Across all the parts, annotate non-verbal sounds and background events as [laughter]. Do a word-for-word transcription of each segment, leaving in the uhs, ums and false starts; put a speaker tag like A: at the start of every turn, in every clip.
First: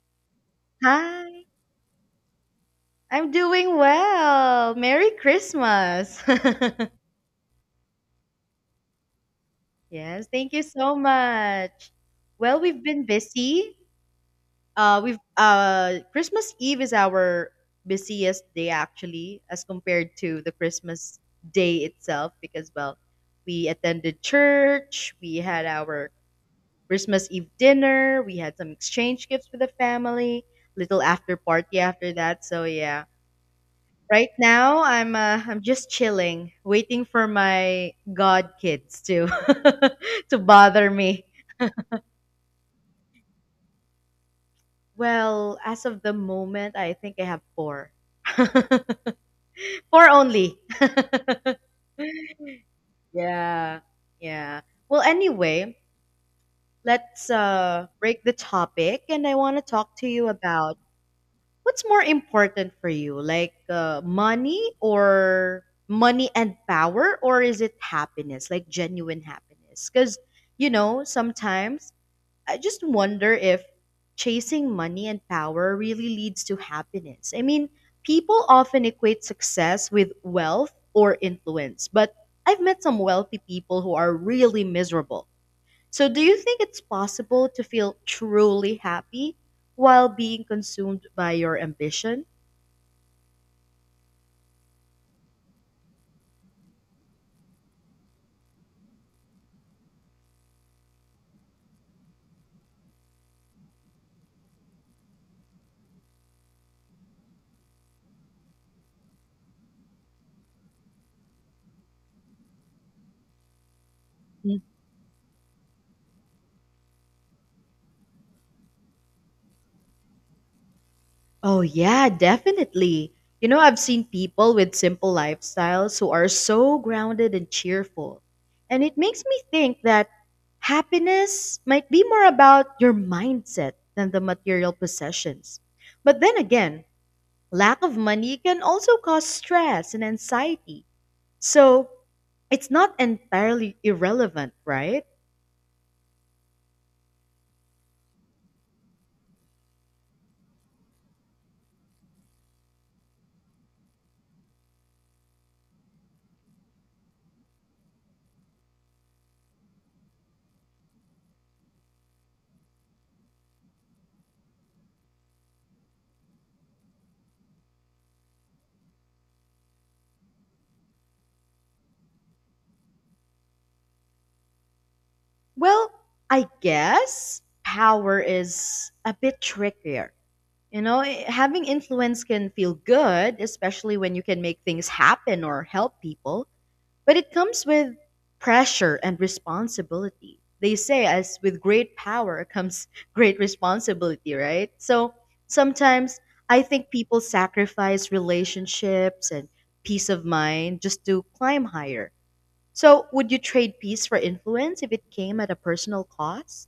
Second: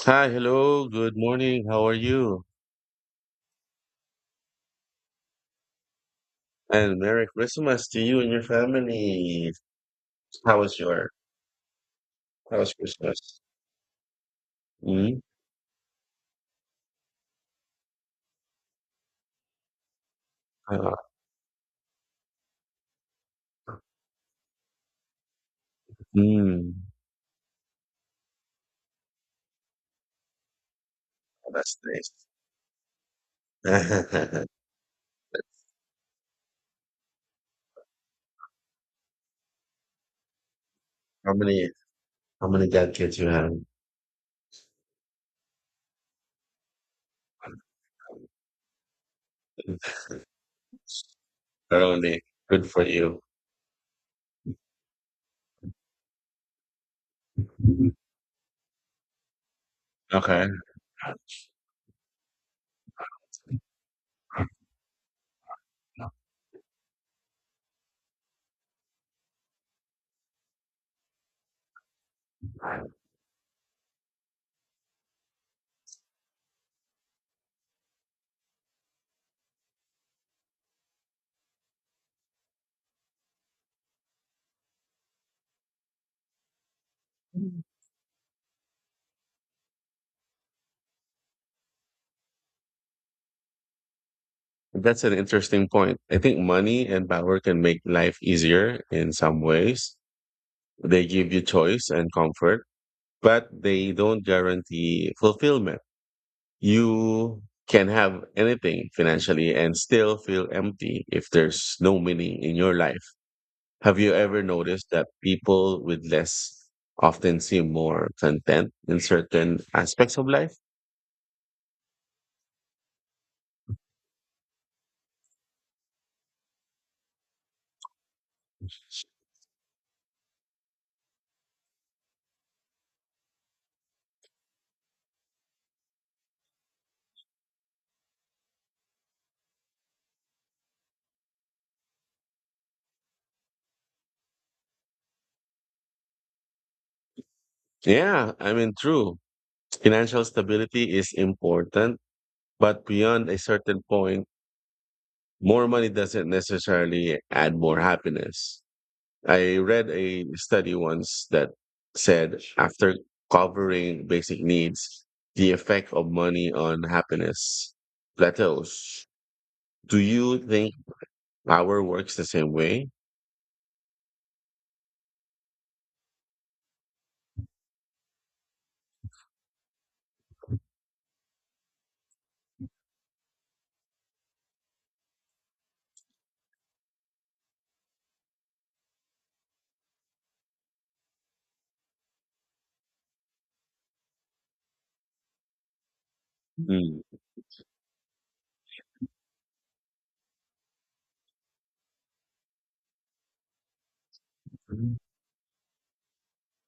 A: Hi, hello, good
B: Hi,
A: morning. How are you?
B: I'm doing well. Merry Christmas. [laughs]
A: And Merry Christmas to you and your family.
B: Yes, thank
A: How
B: you
A: was
B: so
A: your
B: much.
A: How
B: Well,
A: was
B: we've been
A: Christmas?
B: busy. Uh, we've
A: Mm,
B: uh, Christmas Eve is our busiest day actually, as compared to the
A: uh,
B: Christmas day itself, because well, we attended church, we had our
A: mm,
B: Christmas Eve dinner, we had some exchange gifts with the family, little after
A: that's
B: party
A: nice.
B: after that. So yeah. Right
A: [laughs]
B: now, I'm uh, I'm just chilling, waiting for my god kids to [laughs] to bother me.
A: How many How many grandkids you have?
B: Well, as of the moment, I think I have four. [laughs] four only.
A: Only good for you.
B: Yeah. Yeah. Well, anyway, let's uh break the topic and I want to talk to you
A: Okay,
B: about what's more important for you? Like uh, money or money and power, or is it happiness, like genuine happiness? Cuz you know, sometimes I just wonder if chasing money and power really leads to happiness. I mean, people often equate success with wealth or influence, but I've met some wealthy people who are really miserable. So, do you think it's possible to feel truly happy while being consumed by your ambition?
A: that's an interesting point. I think money and power can make life easier in some ways. They give you choice and comfort, but they don't guarantee fulfillment. You can have anything financially and still feel empty if there's no meaning in your life. Have you ever
B: Mm.
A: noticed that people with less often seem more content in certain aspects of life?
B: Oh, yeah, definitely. You know, I've seen people with simple lifestyles who are so grounded and cheerful. And it makes me think that happiness might be more about your mindset than the material possessions. But then again, lack of money can also cause stress and anxiety. So it's not entirely irrelevant, right?
A: Yeah, I mean, true. Financial stability is important, but beyond a certain point, more money doesn't necessarily add more happiness. I read a study once that said after covering basic needs, the effect of money on happiness plateaus. Do you think our works the same way?
B: Well, I guess power is a bit trickier. You know, eh, having influence can feel good, especially when you can make things happen or help people. But it comes with pressure and responsibility. They say, as with great power comes [laughs] great responsibility, right? So sometimes I think
A: Mm.
B: people sacrifice relationships and peace of mind just to climb higher. So would you trade peace for influence if
A: Mhm.
B: it came at a personal cost?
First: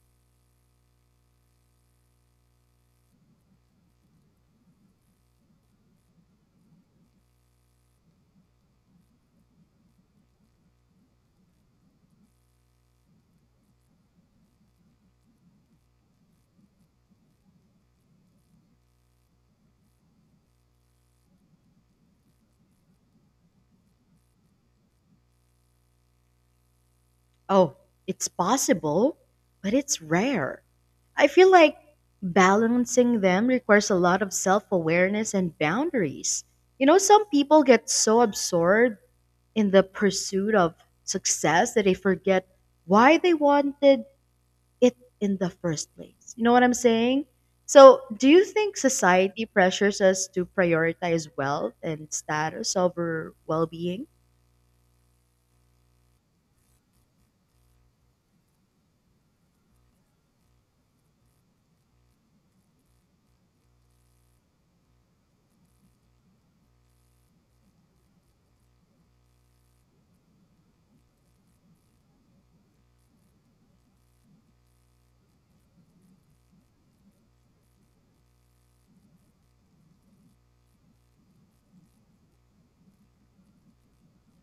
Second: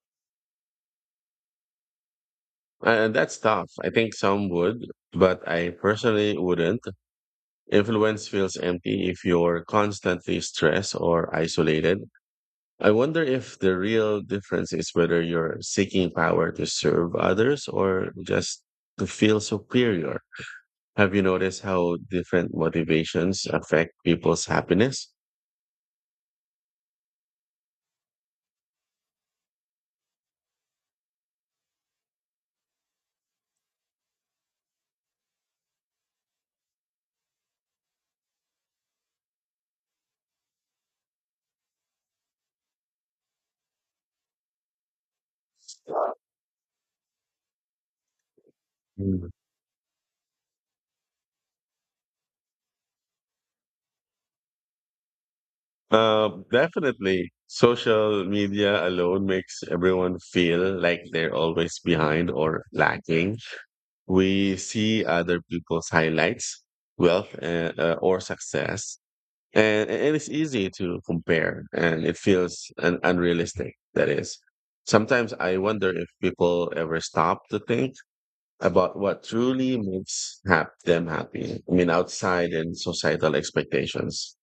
A: And that's tough. I think some would, but I personally wouldn't. Influence feels empty if you're constantly stressed or isolated. I wonder if the real difference is whether you're seeking power to serve others or just to feel superior. Have you noticed how different motivations affect people's happiness?
B: Oh, it's possible, but it's rare. I feel like balancing them requires a lot of self awareness and boundaries. You know, some people get so absorbed in the pursuit of success that they forget why they wanted it in the first place. You know what I'm saying? So, do you think society pressures us to prioritize wealth and status over well being?
A: Uh, definitely. Social media alone makes everyone feel like they're always behind or lacking. We see other people's highlights, wealth, uh, uh, or success, and, and it's easy to compare, and it feels un- unrealistic. That is, sometimes I wonder if people ever stop to think about what truly makes hap- them happy. I mean, outside and societal expectations.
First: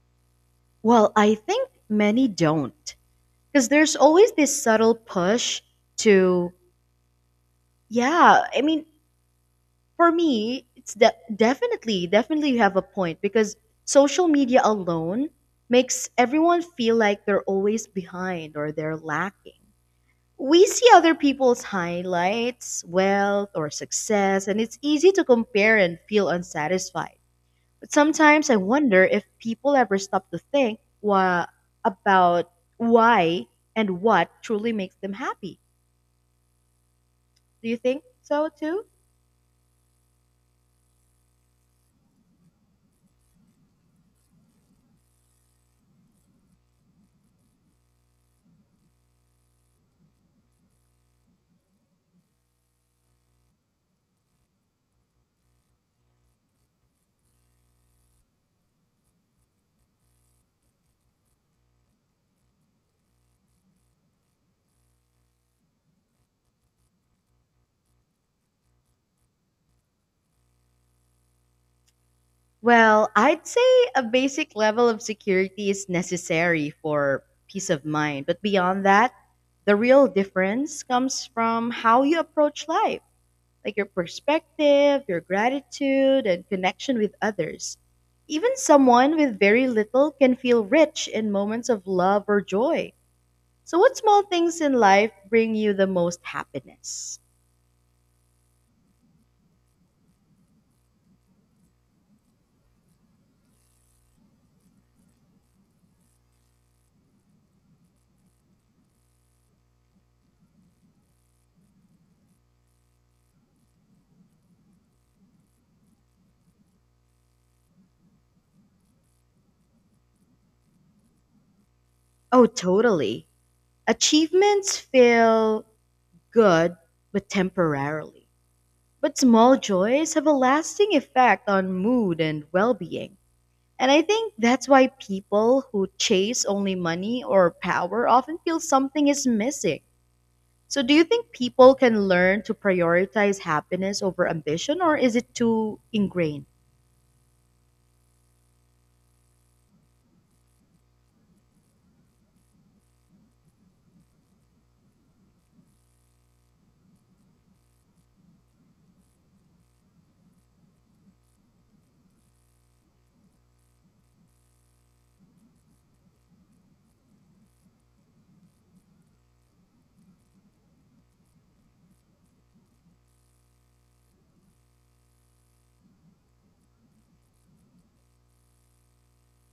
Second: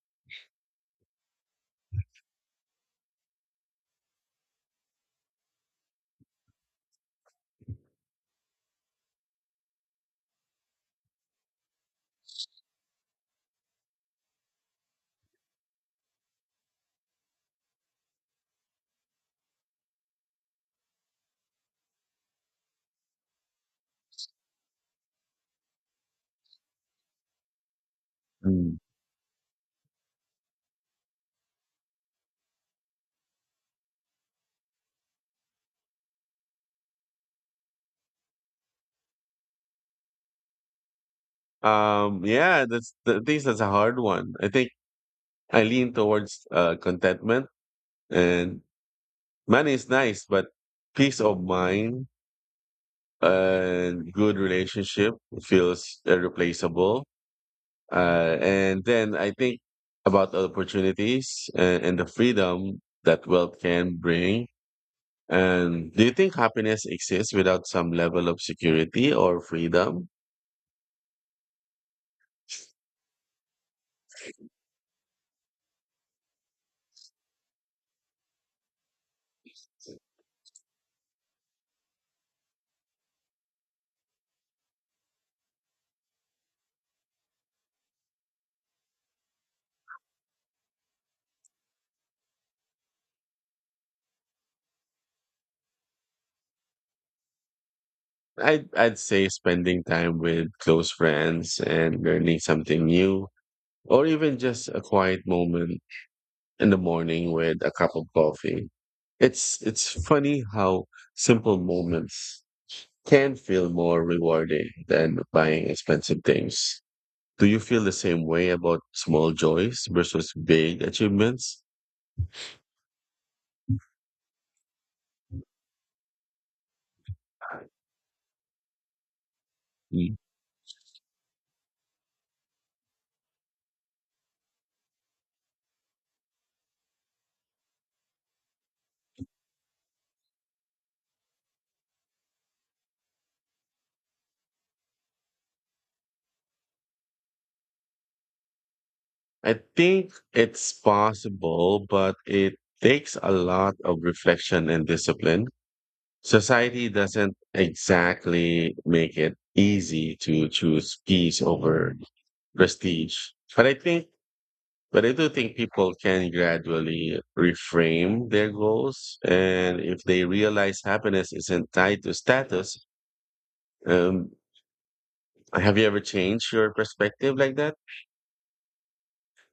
B: Well, I think many don't, because there's always this subtle push to. Yeah, I mean, for me, it's de- definitely definitely you have a point because social media alone makes everyone feel like they're always behind or they're lacking. We see other people's highlights, wealth, or success, and it's easy to compare and feel unsatisfied. But sometimes I
A: Mm.
B: wonder if people ever stop to think wha- about why and what truly makes them happy. Do you think so too?
A: Um, yeah, that's th- I think that's a hard one. I think I lean towards uh, contentment, and money is nice, but peace of mind and good relationship feels irreplaceable. Uh, and then I think about opportunities and, and the freedom that wealth can bring. And do you think happiness exists without some level of security or freedom?
B: Well, I'd say a basic level of security is necessary for peace of mind. But beyond that, the real difference comes from how you approach life, like your perspective, your gratitude, and connection with others. Even someone with very little can feel rich in moments of love or joy. So, what small things in life bring you the most happiness?
A: I'd, I'd say spending time with close friends and learning something new, or even just a quiet moment in the morning with a cup of coffee. It's, it's funny how simple moments can feel more rewarding than buying expensive things. Do you feel the same way about small joys versus big achievements?
B: Oh, totally. Achievements feel good, but temporarily. But small joys have a lasting effect on mood and well being. And I think that's why people who chase only money or power often feel something is missing. So, do you think people can learn to prioritize happiness over ambition, or is it too ingrained?
A: I think it's possible, but it takes a lot of reflection and discipline. Society doesn't exactly make it easy to choose peace over prestige. But I think, but I do think people can gradually reframe their goals. And if they realize happiness isn't tied to status, um, have you ever changed your perspective like that?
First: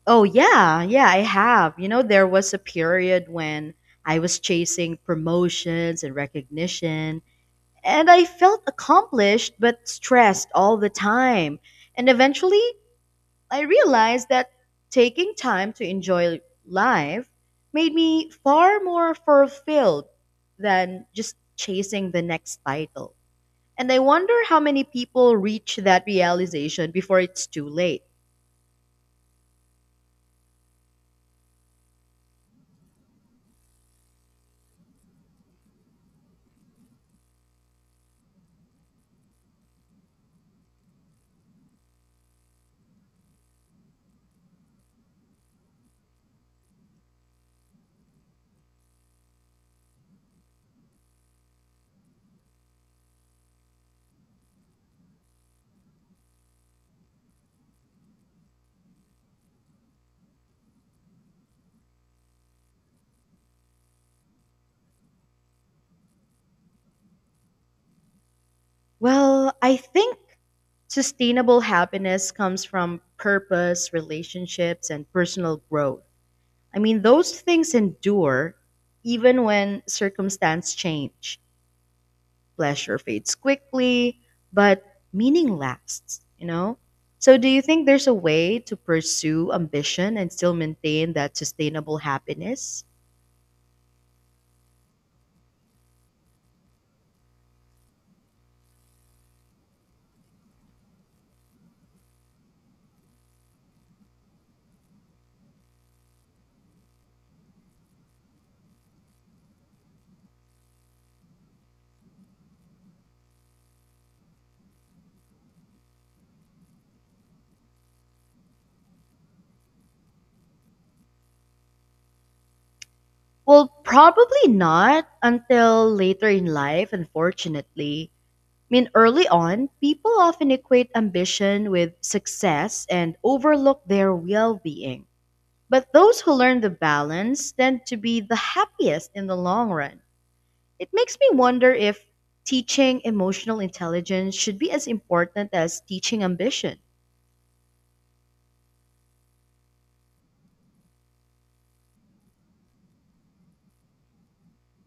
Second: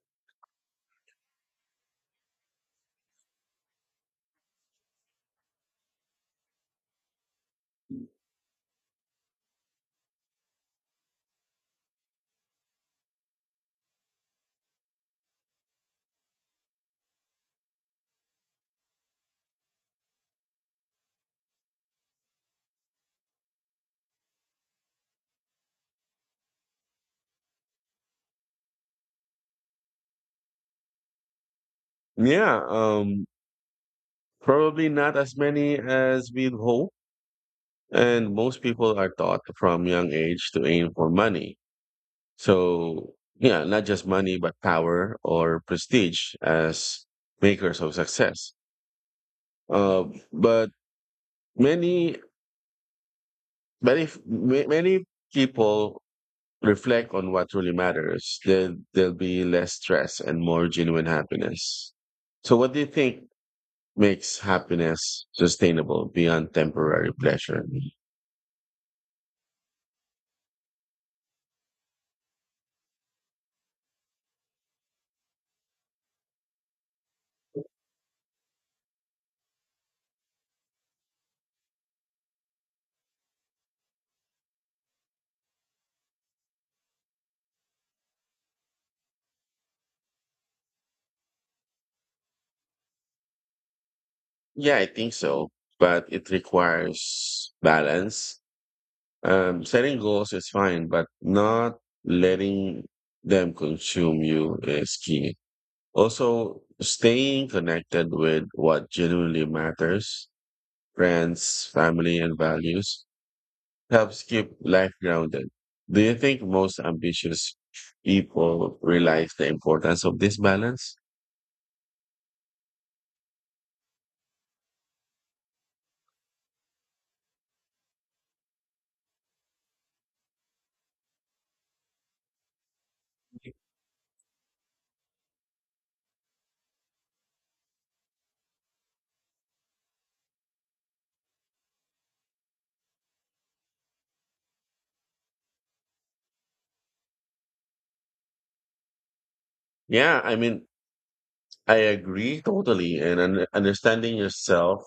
B: Oh, yeah, yeah, I have. You know, there was a period when I was chasing promotions and recognition. And I felt accomplished but stressed all the time. And eventually, I realized that taking time to enjoy life made me far more fulfilled than just chasing the next title. And I wonder how many people reach that realization before it's too late.
A: Yeah, um, probably not as many as we'd hope. And most people are taught from young age to aim for money. So, yeah, not just money, but power or prestige as makers of success. Uh, but many, many, ma- many people reflect on what really matters. There, there'll be less stress and more genuine happiness. So, what do you think makes happiness sustainable beyond temporary pleasure?
B: Well, I think sustainable happiness comes from purpose, relationships, and personal growth. I mean, those things endure even when circumstance change. Pleasure fades quickly, but meaning lasts, you know? So do you think there's a way to pursue ambition and still maintain that sustainable happiness?
A: Yeah, I think so, but it requires balance. Um, setting goals is fine, but not letting them consume you is key. Also, staying connected with what genuinely matters, friends, family, and values, helps keep life grounded. Do you think most ambitious people realize the importance of this balance?
B: Well, probably not until later in life, unfortunately. I mean, early on, people often equate ambition with success and overlook their well being. But those who learn the balance tend to be the happiest in the long run. It makes me wonder if teaching emotional intelligence should be as important as teaching ambition.
A: Yeah, I mean, I agree totally. And un- understanding yourself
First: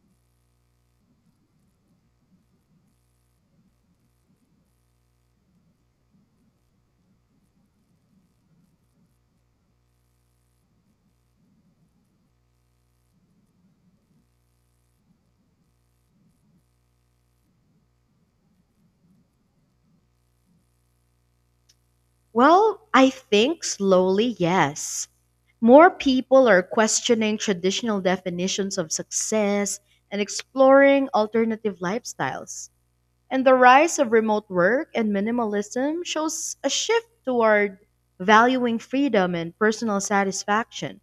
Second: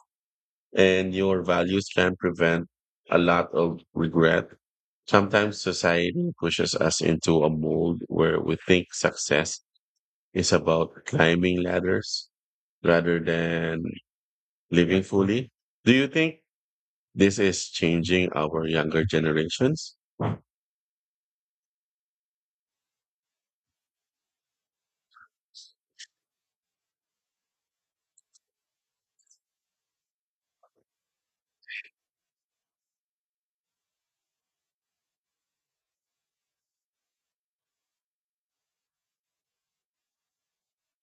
A: and your values can prevent a lot of regret. Sometimes society pushes us into a mold where we think success is about climbing ladders rather than living fully. Do you think this is changing our younger generations?
B: Well, I think slowly, yes. More people are questioning traditional definitions of success and exploring alternative lifestyles. And the rise of remote work and minimalism shows a shift toward valuing freedom and personal satisfaction.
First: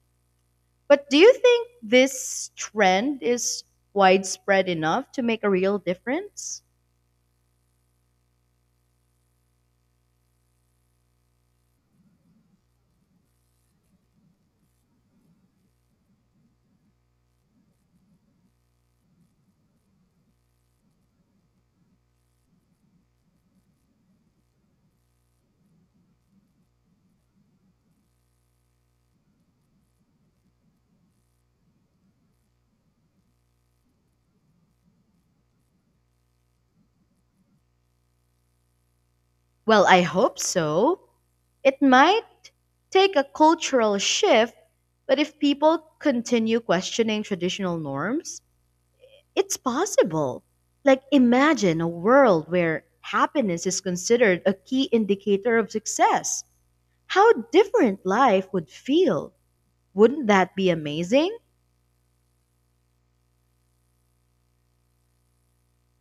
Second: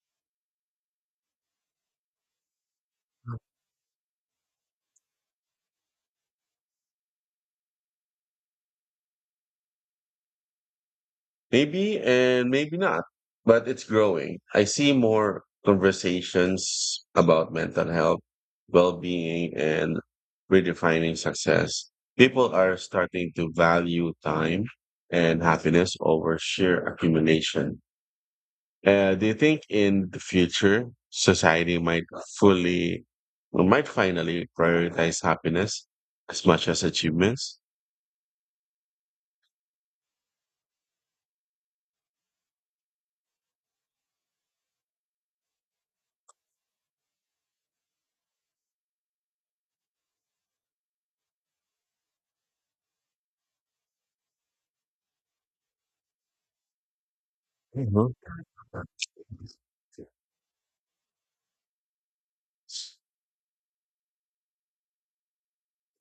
B: But do you think this trend is widespread enough to make a real difference?
A: Maybe and maybe not, but it's growing. I see more conversations about mental health, well-being, and redefining success. People are starting to value time and happiness over sheer accumulation. Uh, do you think in the future society might fully, might finally prioritize happiness as much as achievements?
B: Well, I hope so. It might take a cultural shift, but if people continue questioning traditional norms, it's possible. Like, imagine a world where happiness is considered a key indicator of success. How different
A: Mhm.
B: life would feel. Wouldn't that be amazing?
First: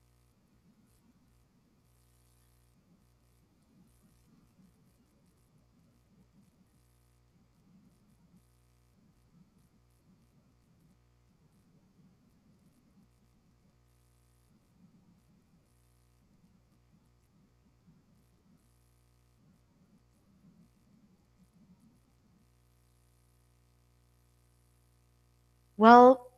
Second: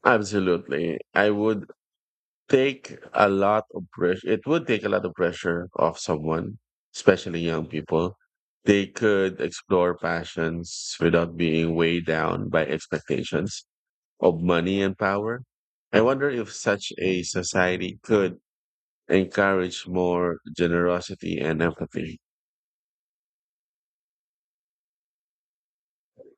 A: Absolutely. I would take a lot of pressure. It would take a lot of pressure off someone, especially young people. They could explore passions without being weighed down by expectations of money and power. I wonder if such a society could encourage more generosity and empathy.
B: Well,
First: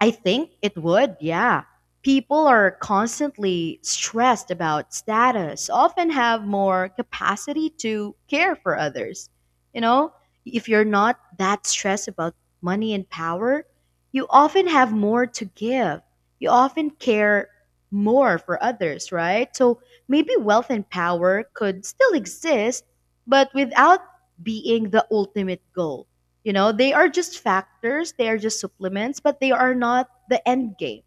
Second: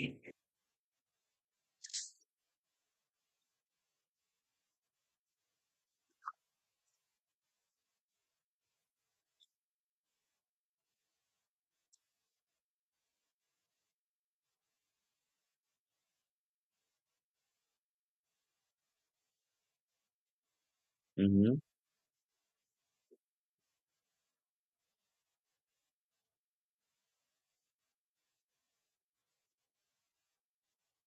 B: I think it would, yeah. People are constantly stressed about status, often have more capacity to care for others. You know, if you're not that stressed about money and power, you often have more to give. You often care more for others, right? So maybe wealth and power
A: Hmm.
B: could still exist, but without being the ultimate goal. You know, they are just factors, they are just supplements, but they are not the end game.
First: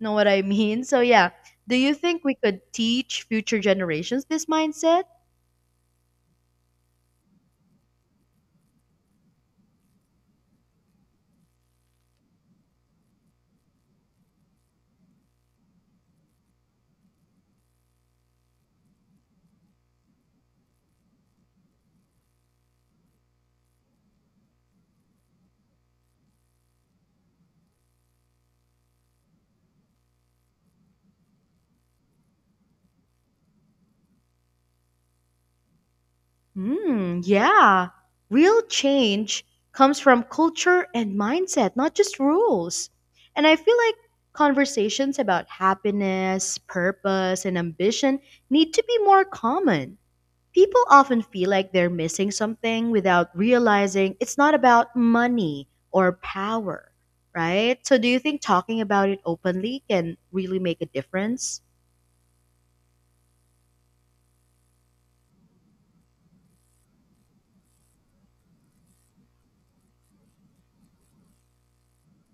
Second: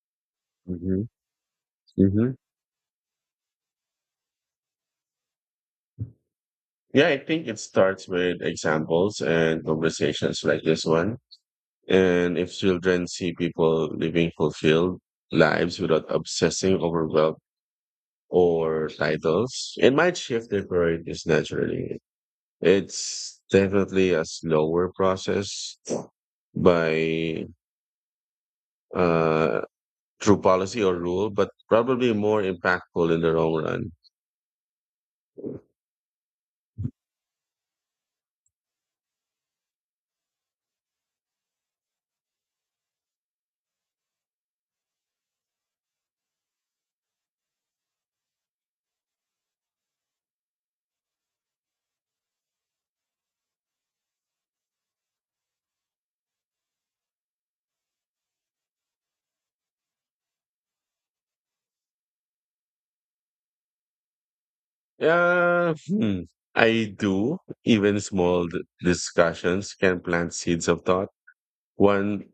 B: Know what I mean? So
A: Hmm.
B: yeah, do you think
A: Hmm,
B: we could teach future generations this mindset?
A: yeah, I think it starts with examples and conversations like this one. And if children see people living fulfilled lives without obsessing over wealth or titles, it might shift their priorities naturally. It's definitely a slower process by uh, through policy or rule, but probably more impactful in the long run.
B: Hmm, yeah. Real change comes from culture and mindset, not just rules. And I feel like conversations about happiness, purpose, and ambition need to be more common. People often feel like they're missing something without realizing it's not about money or power, right? So, do you think talking about it openly can really make a difference?
A: Yeah, hmm, I do. Even small d- discussions can plant seeds of thought. One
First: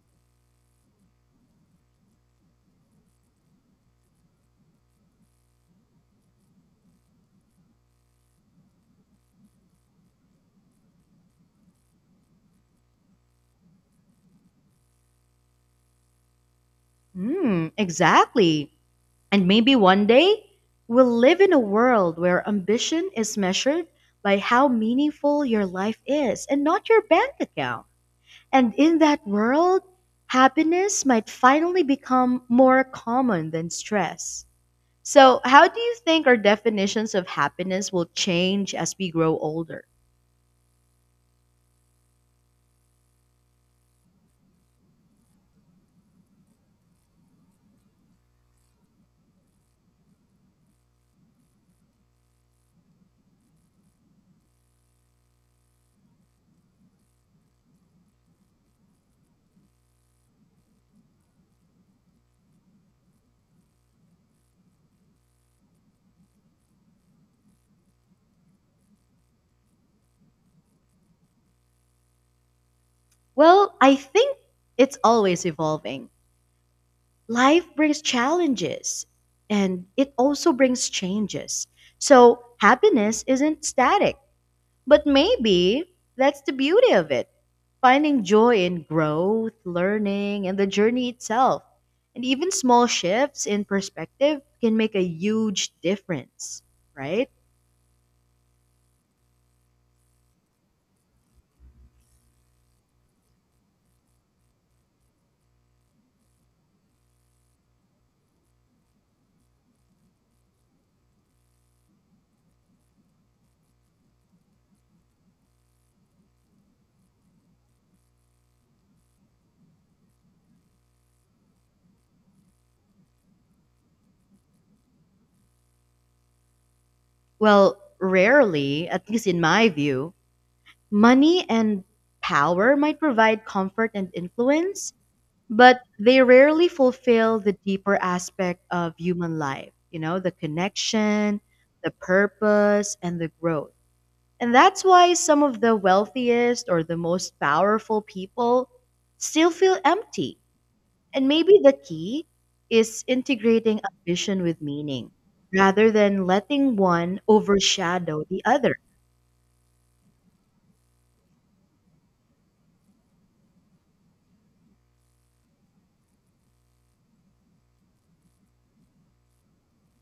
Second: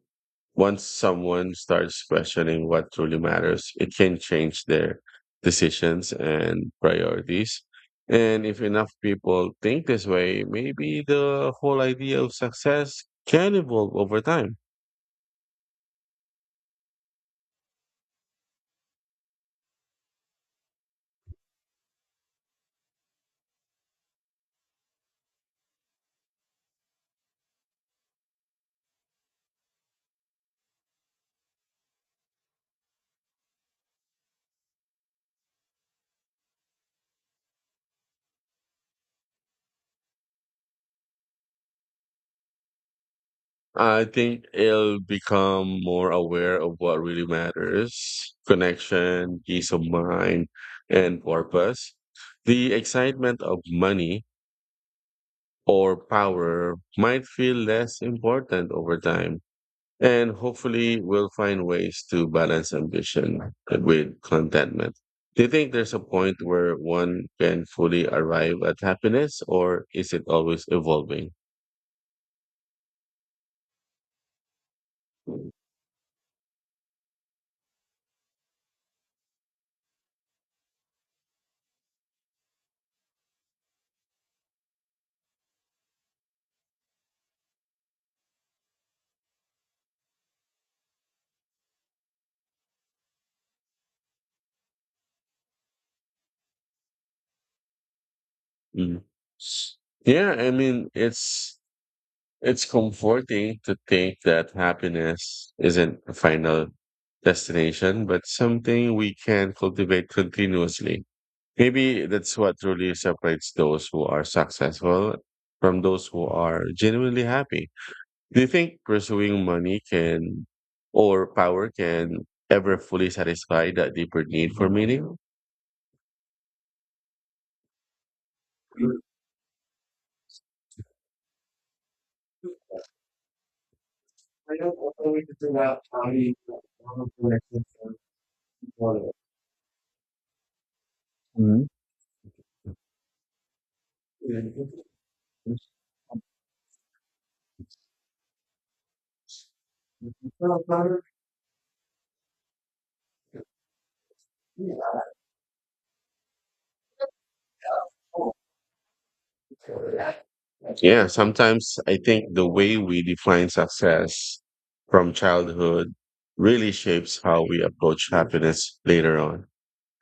A: Once someone starts questioning what truly matters, it can change their decisions and priorities. And if enough people think this way, maybe the whole idea of success can evolve over time.
B: Hmm, exactly. And maybe one day we'll live in a world where ambition is measured by how meaningful your life is and not your bank account. And in that world, happiness might finally become more common than stress. So, how do you think our definitions of happiness will change as we grow older?
A: I think it'll become more aware of what really matters: connection, peace of mind, and purpose. The excitement of money or power might feel less important over time. And hopefully, we'll find ways to balance ambition with contentment. Do you think there's a point where one can fully arrive at happiness, or is it always evolving?
B: Well, I think it's always evolving. Life brings challenges and it also brings changes. So, happiness isn't static, but maybe that's the beauty of it. Finding joy in growth, learning, and the journey itself. And even small shifts in perspective can make a huge difference, right?
A: Mm. Yeah, I mean, it's it's comforting to think that happiness isn't a final destination, but something we can cultivate continuously. Maybe that's what truly separates those who are successful from those who are genuinely happy. Do you think pursuing money can or power can ever fully satisfy that deeper need for meaning?
B: Well, rarely, at least in my view, money and power might provide comfort and influence, but they rarely fulfill the deeper aspect of human life, you know, the connection, the purpose, and the growth. And
A: Mhm.
B: that's why some of the wealthiest or the most powerful people still feel empty. And maybe the key is integrating ambition with meaning rather than letting one overshadow the other.
A: [laughs] Yeah, sometimes I think the way we define success from childhood really shapes how we approach happiness later on.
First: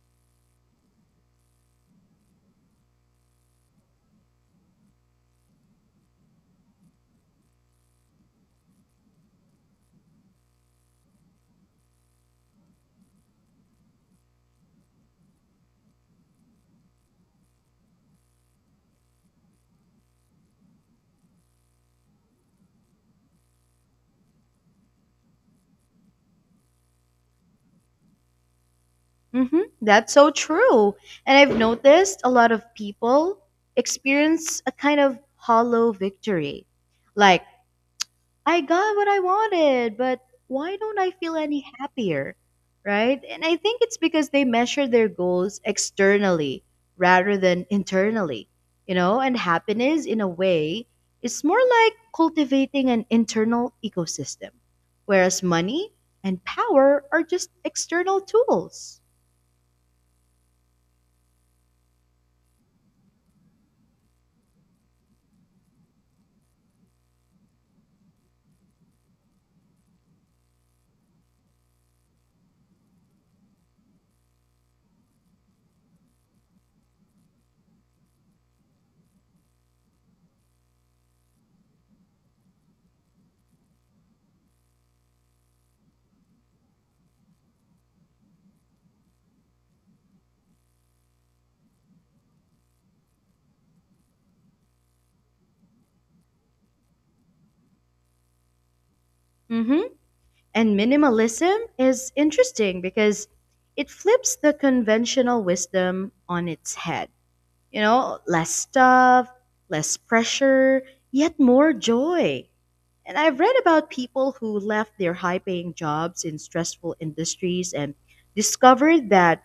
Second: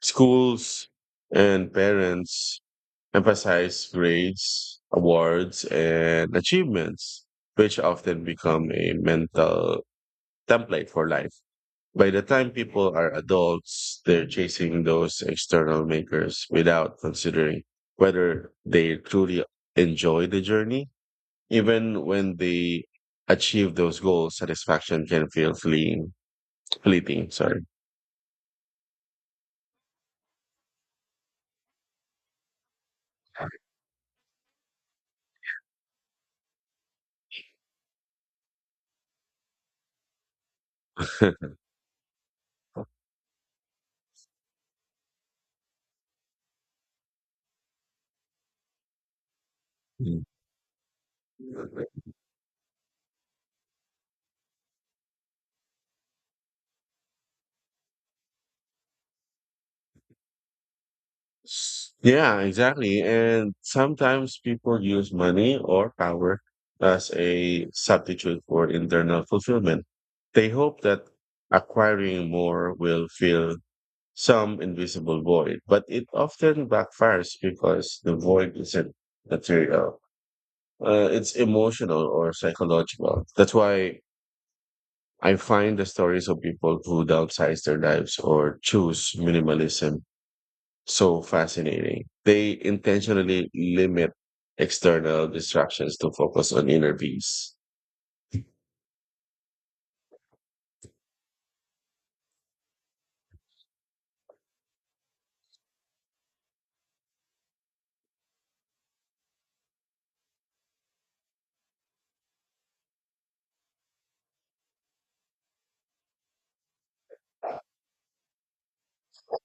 A: Schools and parents emphasize grades, awards, and achievements, which often become a mental template for life. By the time people are adults, they're chasing those external makers without considering whether they truly enjoy the journey. Even when they achieve those goals, satisfaction can feel fleeting. Fleeting, sorry.
B: Mm-hmm. That's so true. And I've noticed a lot of people experience a kind of hollow victory. Like, I got what I wanted, but why don't I feel
A: [laughs]
B: any happier? Right? And I think it's because they measure their goals externally rather than internally, you know? And happiness, in
A: Mm.
B: a way, is more like cultivating an internal ecosystem, whereas money and power are just external tools.
A: Yeah, exactly. And sometimes people use money or power as a substitute for internal fulfillment. They hope that acquiring more will fill some invisible void, but it often backfires because the void isn't material. Uh, it's emotional or psychological. That's why I find the stories of people who downsize their lives or choose minimalism so fascinating. They intentionally limit external distractions to focus on inner peace.
B: Mm-hmm. And minimalism is interesting because it flips the conventional wisdom on its head. You know, less stuff, less pressure, yet more joy. And I've read about people who left their high paying jobs in stressful industries and discovered that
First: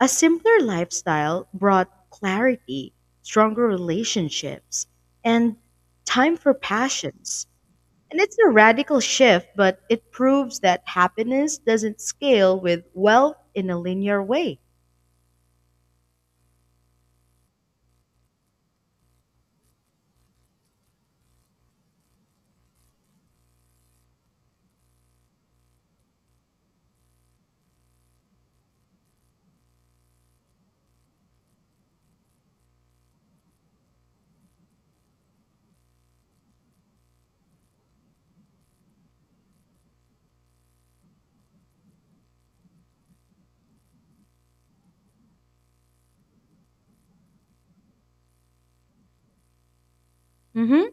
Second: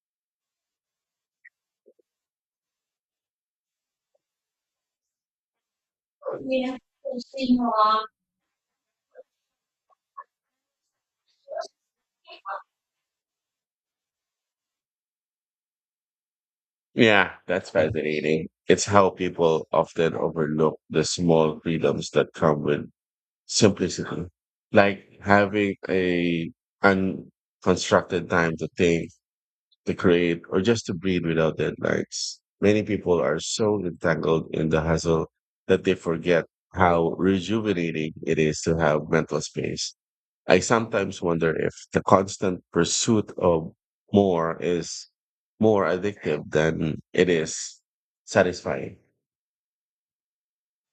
B: a simpler lifestyle brought clarity, stronger relationships, and time for passions. And it's a radical shift, but it proves that happiness doesn't scale with wealth in a linear way.
A: Yeah, that's fascinating. It's how people often overlook the small freedoms that come with simplicity, like having a unconstructed time to think, to create, or just to breathe without deadlines. Many people are so entangled in the hustle that they forget how rejuvenating it is to have mental space. I sometimes wonder if the constant pursuit of more is more addictive than it is satisfying.
B: Mm-hmm.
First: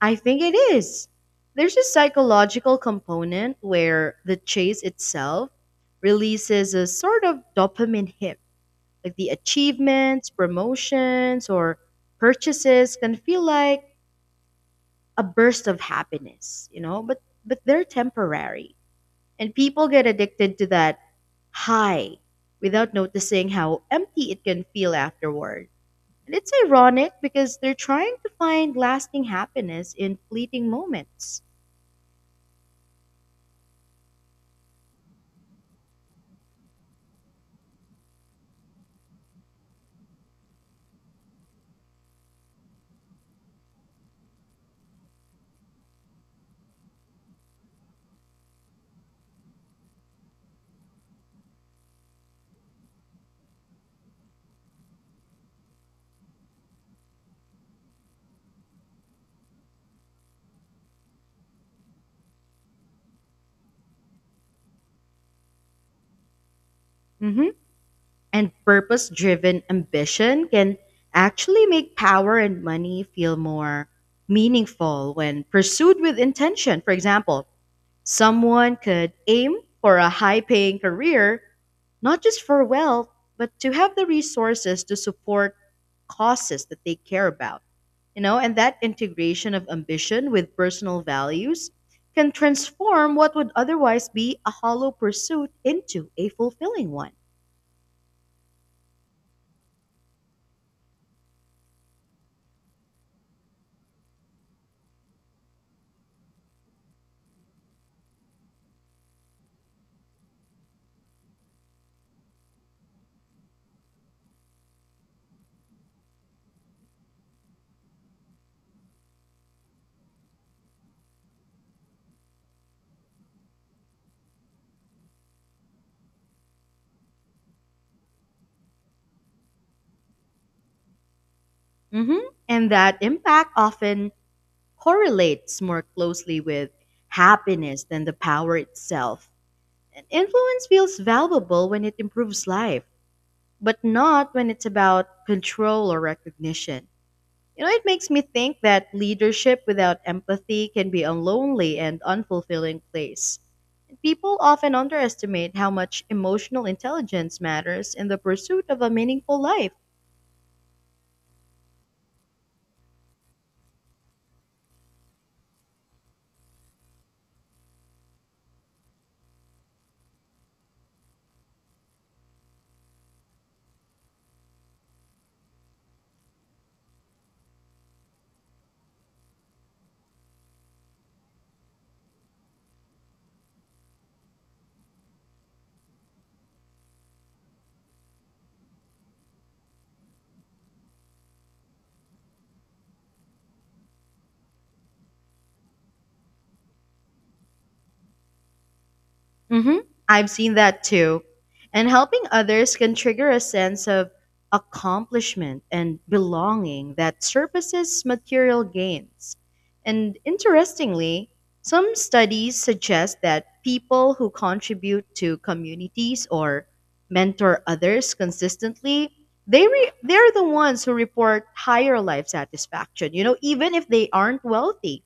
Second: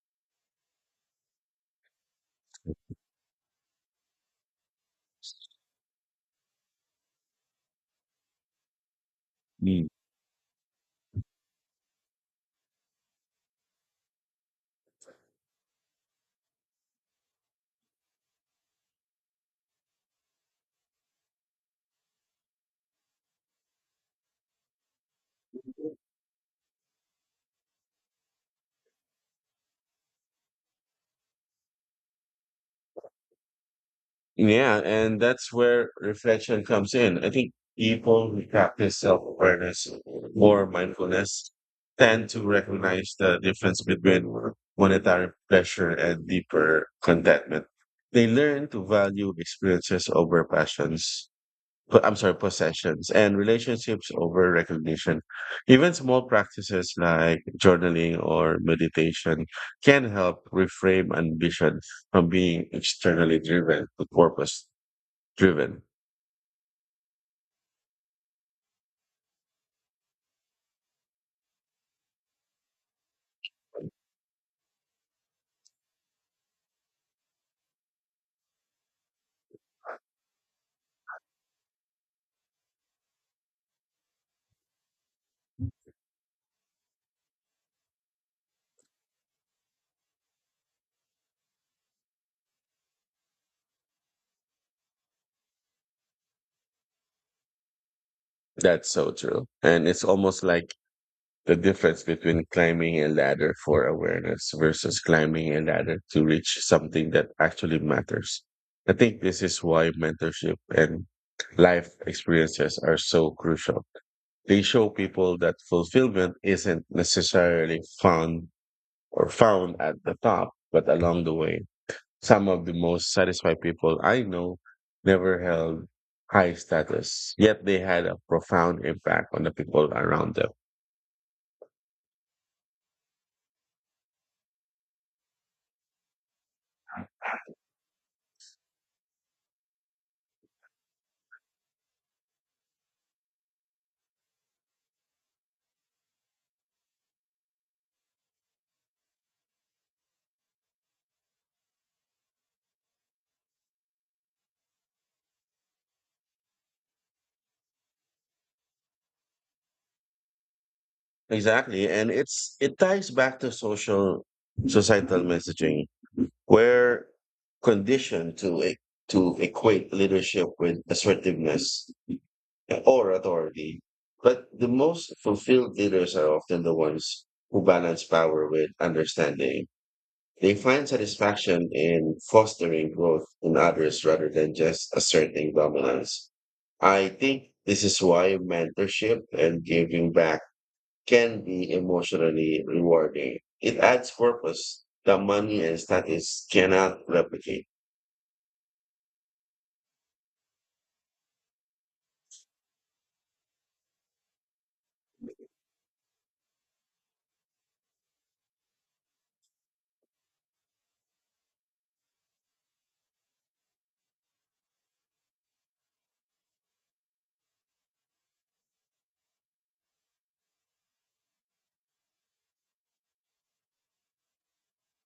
B: I think it is. There's a psychological component where the chase itself releases a sort of dopamine hit. Like the
A: Mm.
B: achievements, promotions, or purchases can feel like a burst of happiness, you know, but but they're temporary. And people get addicted to that high without noticing how empty it can feel afterward. And it's ironic because they're trying to find lasting happiness in fleeting moments.
A: Yeah, and that's where reflection comes in. I think people who practice self-awareness or mindfulness tend to recognize the difference between monetary pleasure and deeper contentment. They learn to value experiences over passions po- I'm sorry, possessions and relationships over recognition. Even small practices like journaling or meditation can help reframe ambition from being externally driven to purpose driven.
B: Hmm. And purpose driven ambition can actually make power and money feel more meaningful when pursued with intention. For example, someone could aim for a high paying career, not just for wealth, but to have the resources to support causes that they care about. You know, and that integration of ambition with personal values can transform what would otherwise be a hollow pursuit into a fulfilling one.
A: That's so true. And it's almost like the difference between climbing a ladder for awareness versus climbing a ladder to reach something that actually matters. I think this is why mentorship and life experiences are so crucial. They show people that fulfillment isn't necessarily found or found at the top, but along the way. Some of the most satisfied people I know never held high status, yet they had a profound impact on the people around them.
B: Mhm. And that impact often correlates more closely with happiness than the power itself. And influence feels valuable when it improves life, but not when it's about control or recognition. You know, it makes me think that leadership without empathy can be a lonely and unfulfilling place. People often underestimate how much emotional intelligence matters in the pursuit of a meaningful life.
A: Exactly. And it's it ties back to social societal messaging. We're conditioned to e- to equate leadership with assertiveness or authority. But the most fulfilled leaders are often the ones who balance power with understanding. They find satisfaction in fostering growth in others rather than just asserting dominance. I think this is why mentorship and giving back can be emotionally rewarding. It adds purpose that money and status cannot replicate.
B: Mm-hmm. I've seen that too. And helping others can trigger a sense of accomplishment and belonging that surpasses material gains. And interestingly, some studies suggest that people who contribute to communities or mentor others consistently, they re- they're the ones who report higher life satisfaction, you know, even if they aren't wealthy.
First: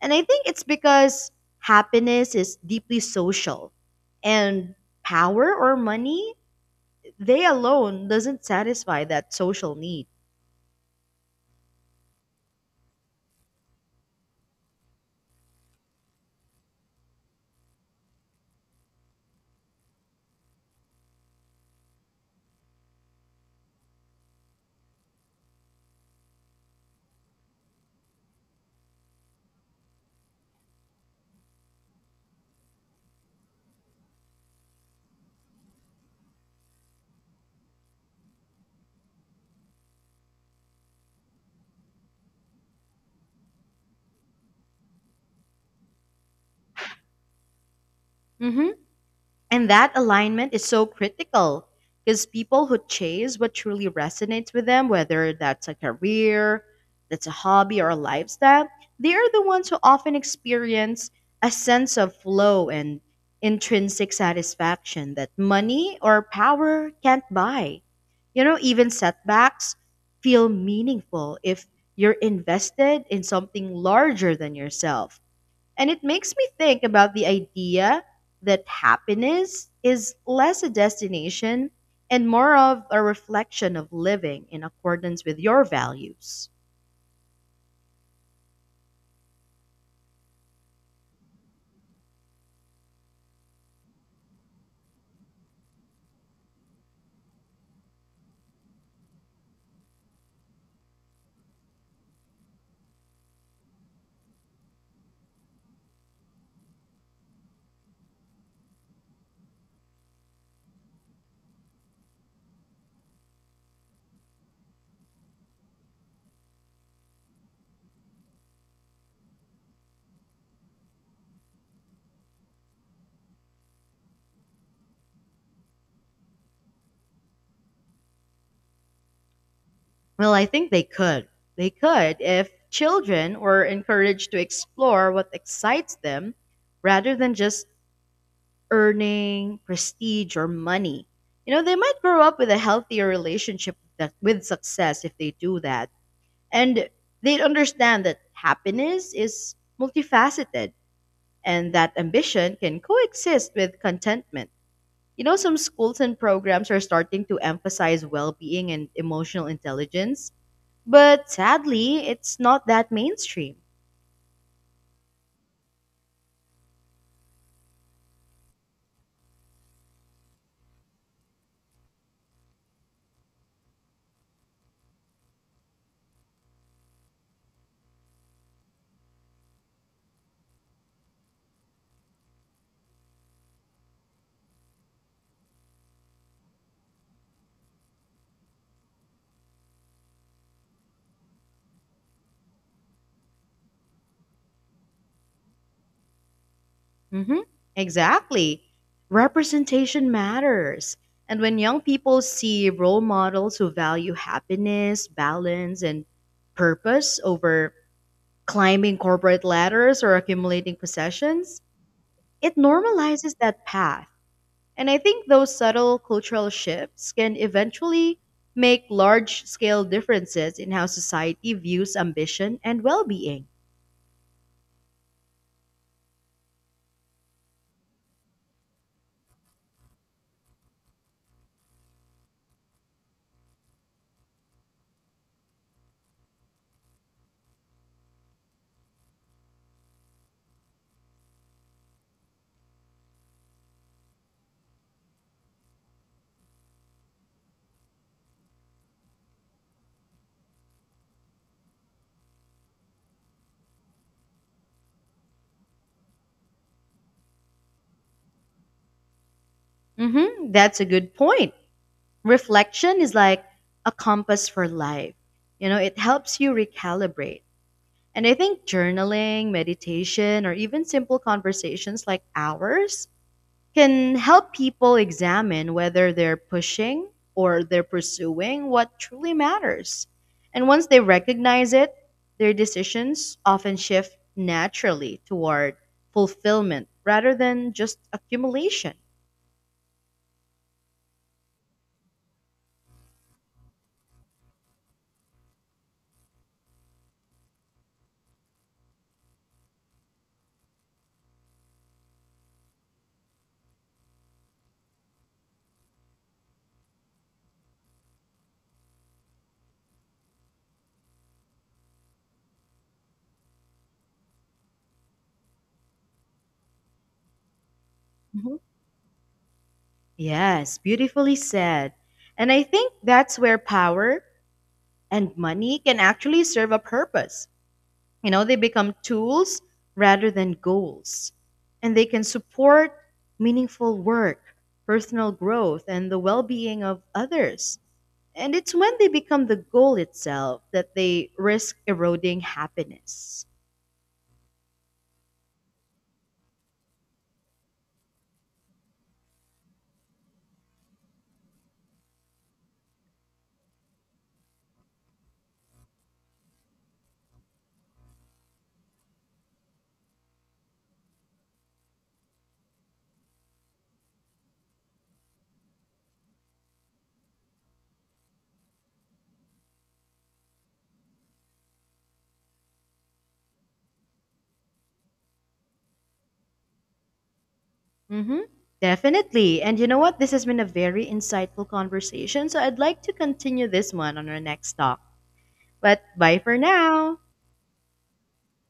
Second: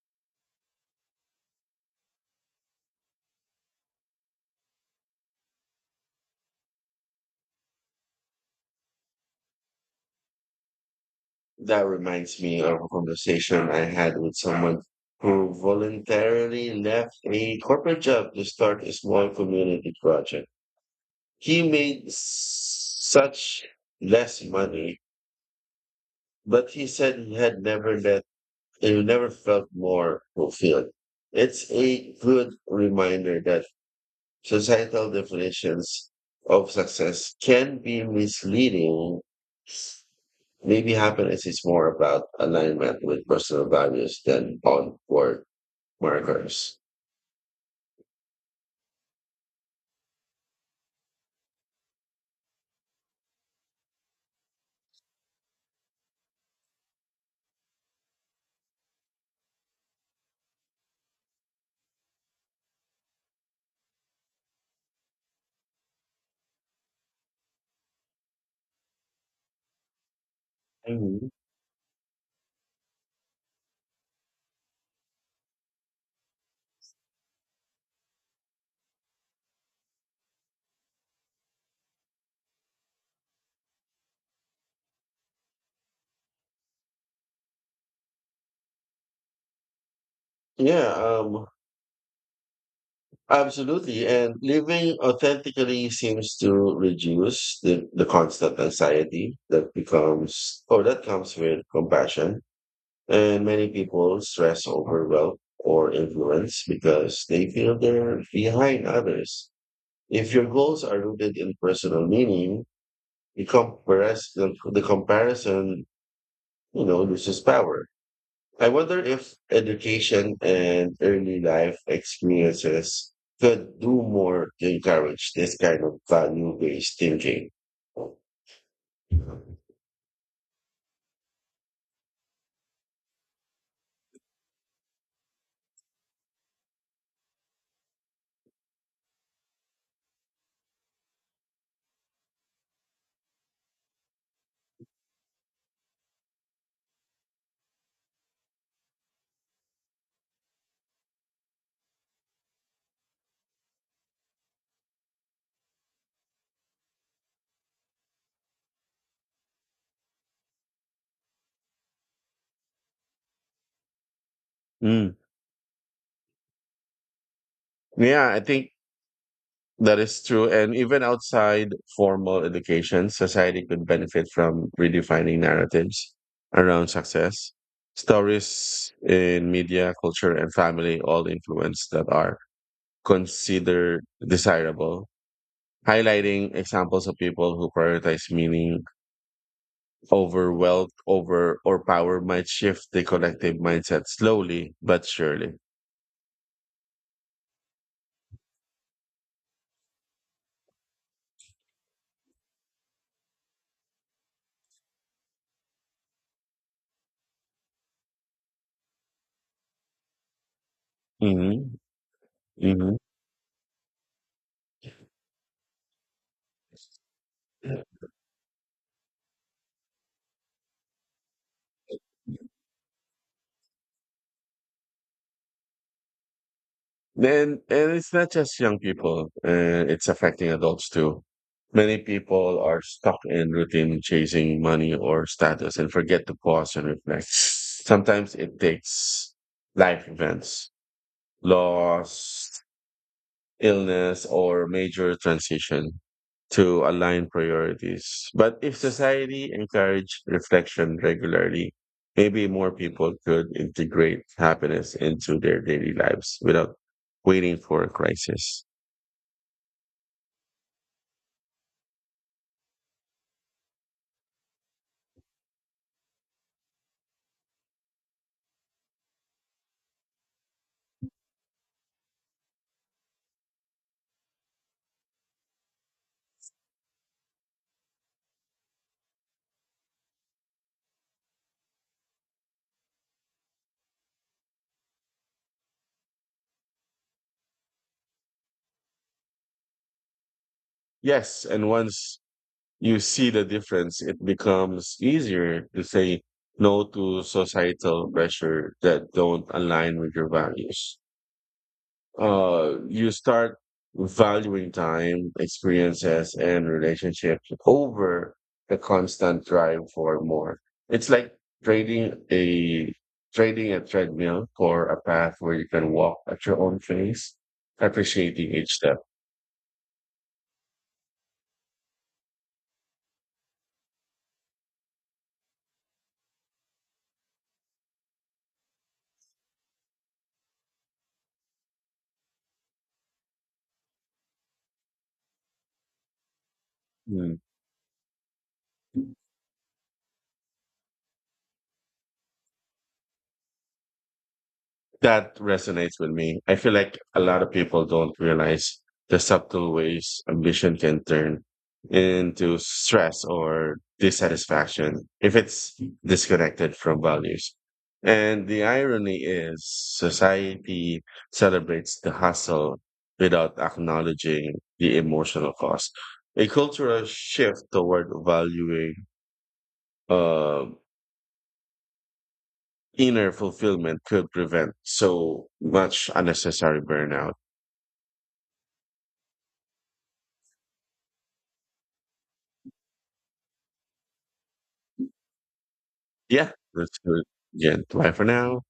B: And I think it's because happiness is deeply social and power or money, they alone doesn't satisfy that social need.
A: That reminds me of a conversation I had with someone who voluntarily left a corporate job to start a small community project. He made s- such less money, but he said he had never let he never felt more fulfilled. It's a good reminder that societal definitions of success can be misleading. Maybe happiness is more about alignment with personal values than outward markers.
B: And that alignment is so critical because people who chase what truly resonates with them, whether that's a career, that's a hobby, or a lifestyle, they are the ones who often experience a sense of flow and intrinsic satisfaction that money or power can't buy. You know, even setbacks feel
A: Mhm.
B: meaningful if you're invested in something larger than yourself. And it makes me think about the idea that happiness is less a destination and more of a reflection of living in accordance with your values.
A: Yeah, um, absolutely. And living authentically seems to reduce the, the constant anxiety that becomes or that comes with compassion. And many people stress over wealth or influence because they feel they're behind others. If your goals are rooted in personal meaning, the, compares, the, the comparison, you know, this is power. I wonder if education and early life experiences could do more to encourage this kind of value based thinking.
B: Well, I think they could. They could if children were encouraged to explore what excites them rather than just earning prestige or money. You know, they might grow up with a healthier relationship with that- with success if they do that. And they understand that happiness is multifaceted and that ambition can coexist with contentment. You know, some schools and programs are starting to emphasize well being and emotional intelligence, but sadly, it's not that mainstream.
A: Mm. Yeah, I think that is true. And even outside formal education, society could benefit from redefining narratives around success. Stories in media, culture, and family all influence that are considered desirable. Highlighting examples of people who prioritize meaning over wealth, over or power might shift the collective mindset slowly but surely.
B: Hmm. Exactly. Representation matters. And when young people see role models who value happiness, balance, and purpose over climbing corporate ladders or accumulating possessions,
A: Hmm.
B: it normalizes that path. And I think those subtle cultural shifts can eventually make large scale differences in how society views ambition and well being.
A: Then, and it's not just young people, uh, it's affecting adults too. Many people are stuck in routine chasing money or status and forget to pause and reflect. Sometimes it takes life events, loss, illness or major transition to align priorities. But if society encouraged reflection regularly, maybe more people could integrate happiness into their daily lives without waiting for a crisis.
B: Hmm, that's a good point. Reflection is like a compass for life, you know, it helps you recalibrate. And I think journaling, meditation, or even simple conversations like ours can help people examine whether they're pushing or they're pursuing what truly matters. And once they recognize it, their decisions often shift naturally toward fulfillment rather than just accumulation.
A: Yes, and once you see the difference, it becomes easier to say no to societal pressure that don't align with your values. Uh, you start valuing time, experiences, and relationships over the constant drive for more. It's like trading a trading a treadmill for a path where you can walk at your own pace, appreciating
B: Mhm.
A: each step.
B: Yes, beautifully said. And I think that's where power and money can actually serve a purpose. You know, they become tools rather than goals. And they can support meaningful work, personal growth, and the well being of
A: Hmm.
B: others. And it's when they become the goal itself that they risk eroding happiness.
A: That resonates with me. I feel like a lot of people don't realize the subtle ways ambition can turn into stress or dissatisfaction if it's disconnected from values. And the irony is society celebrates the hustle without acknowledging the emotional cost. A cultural shift toward valuing uh, inner fulfillment could prevent so much unnecessary burnout.
B: Hmm. Definitely. And you know what? This has been a very insightful conversation. So I'd like to continue this one on our next talk. But bye
A: Yeah,
B: for
A: let's do
B: now.
A: it. Yeah, bye for now.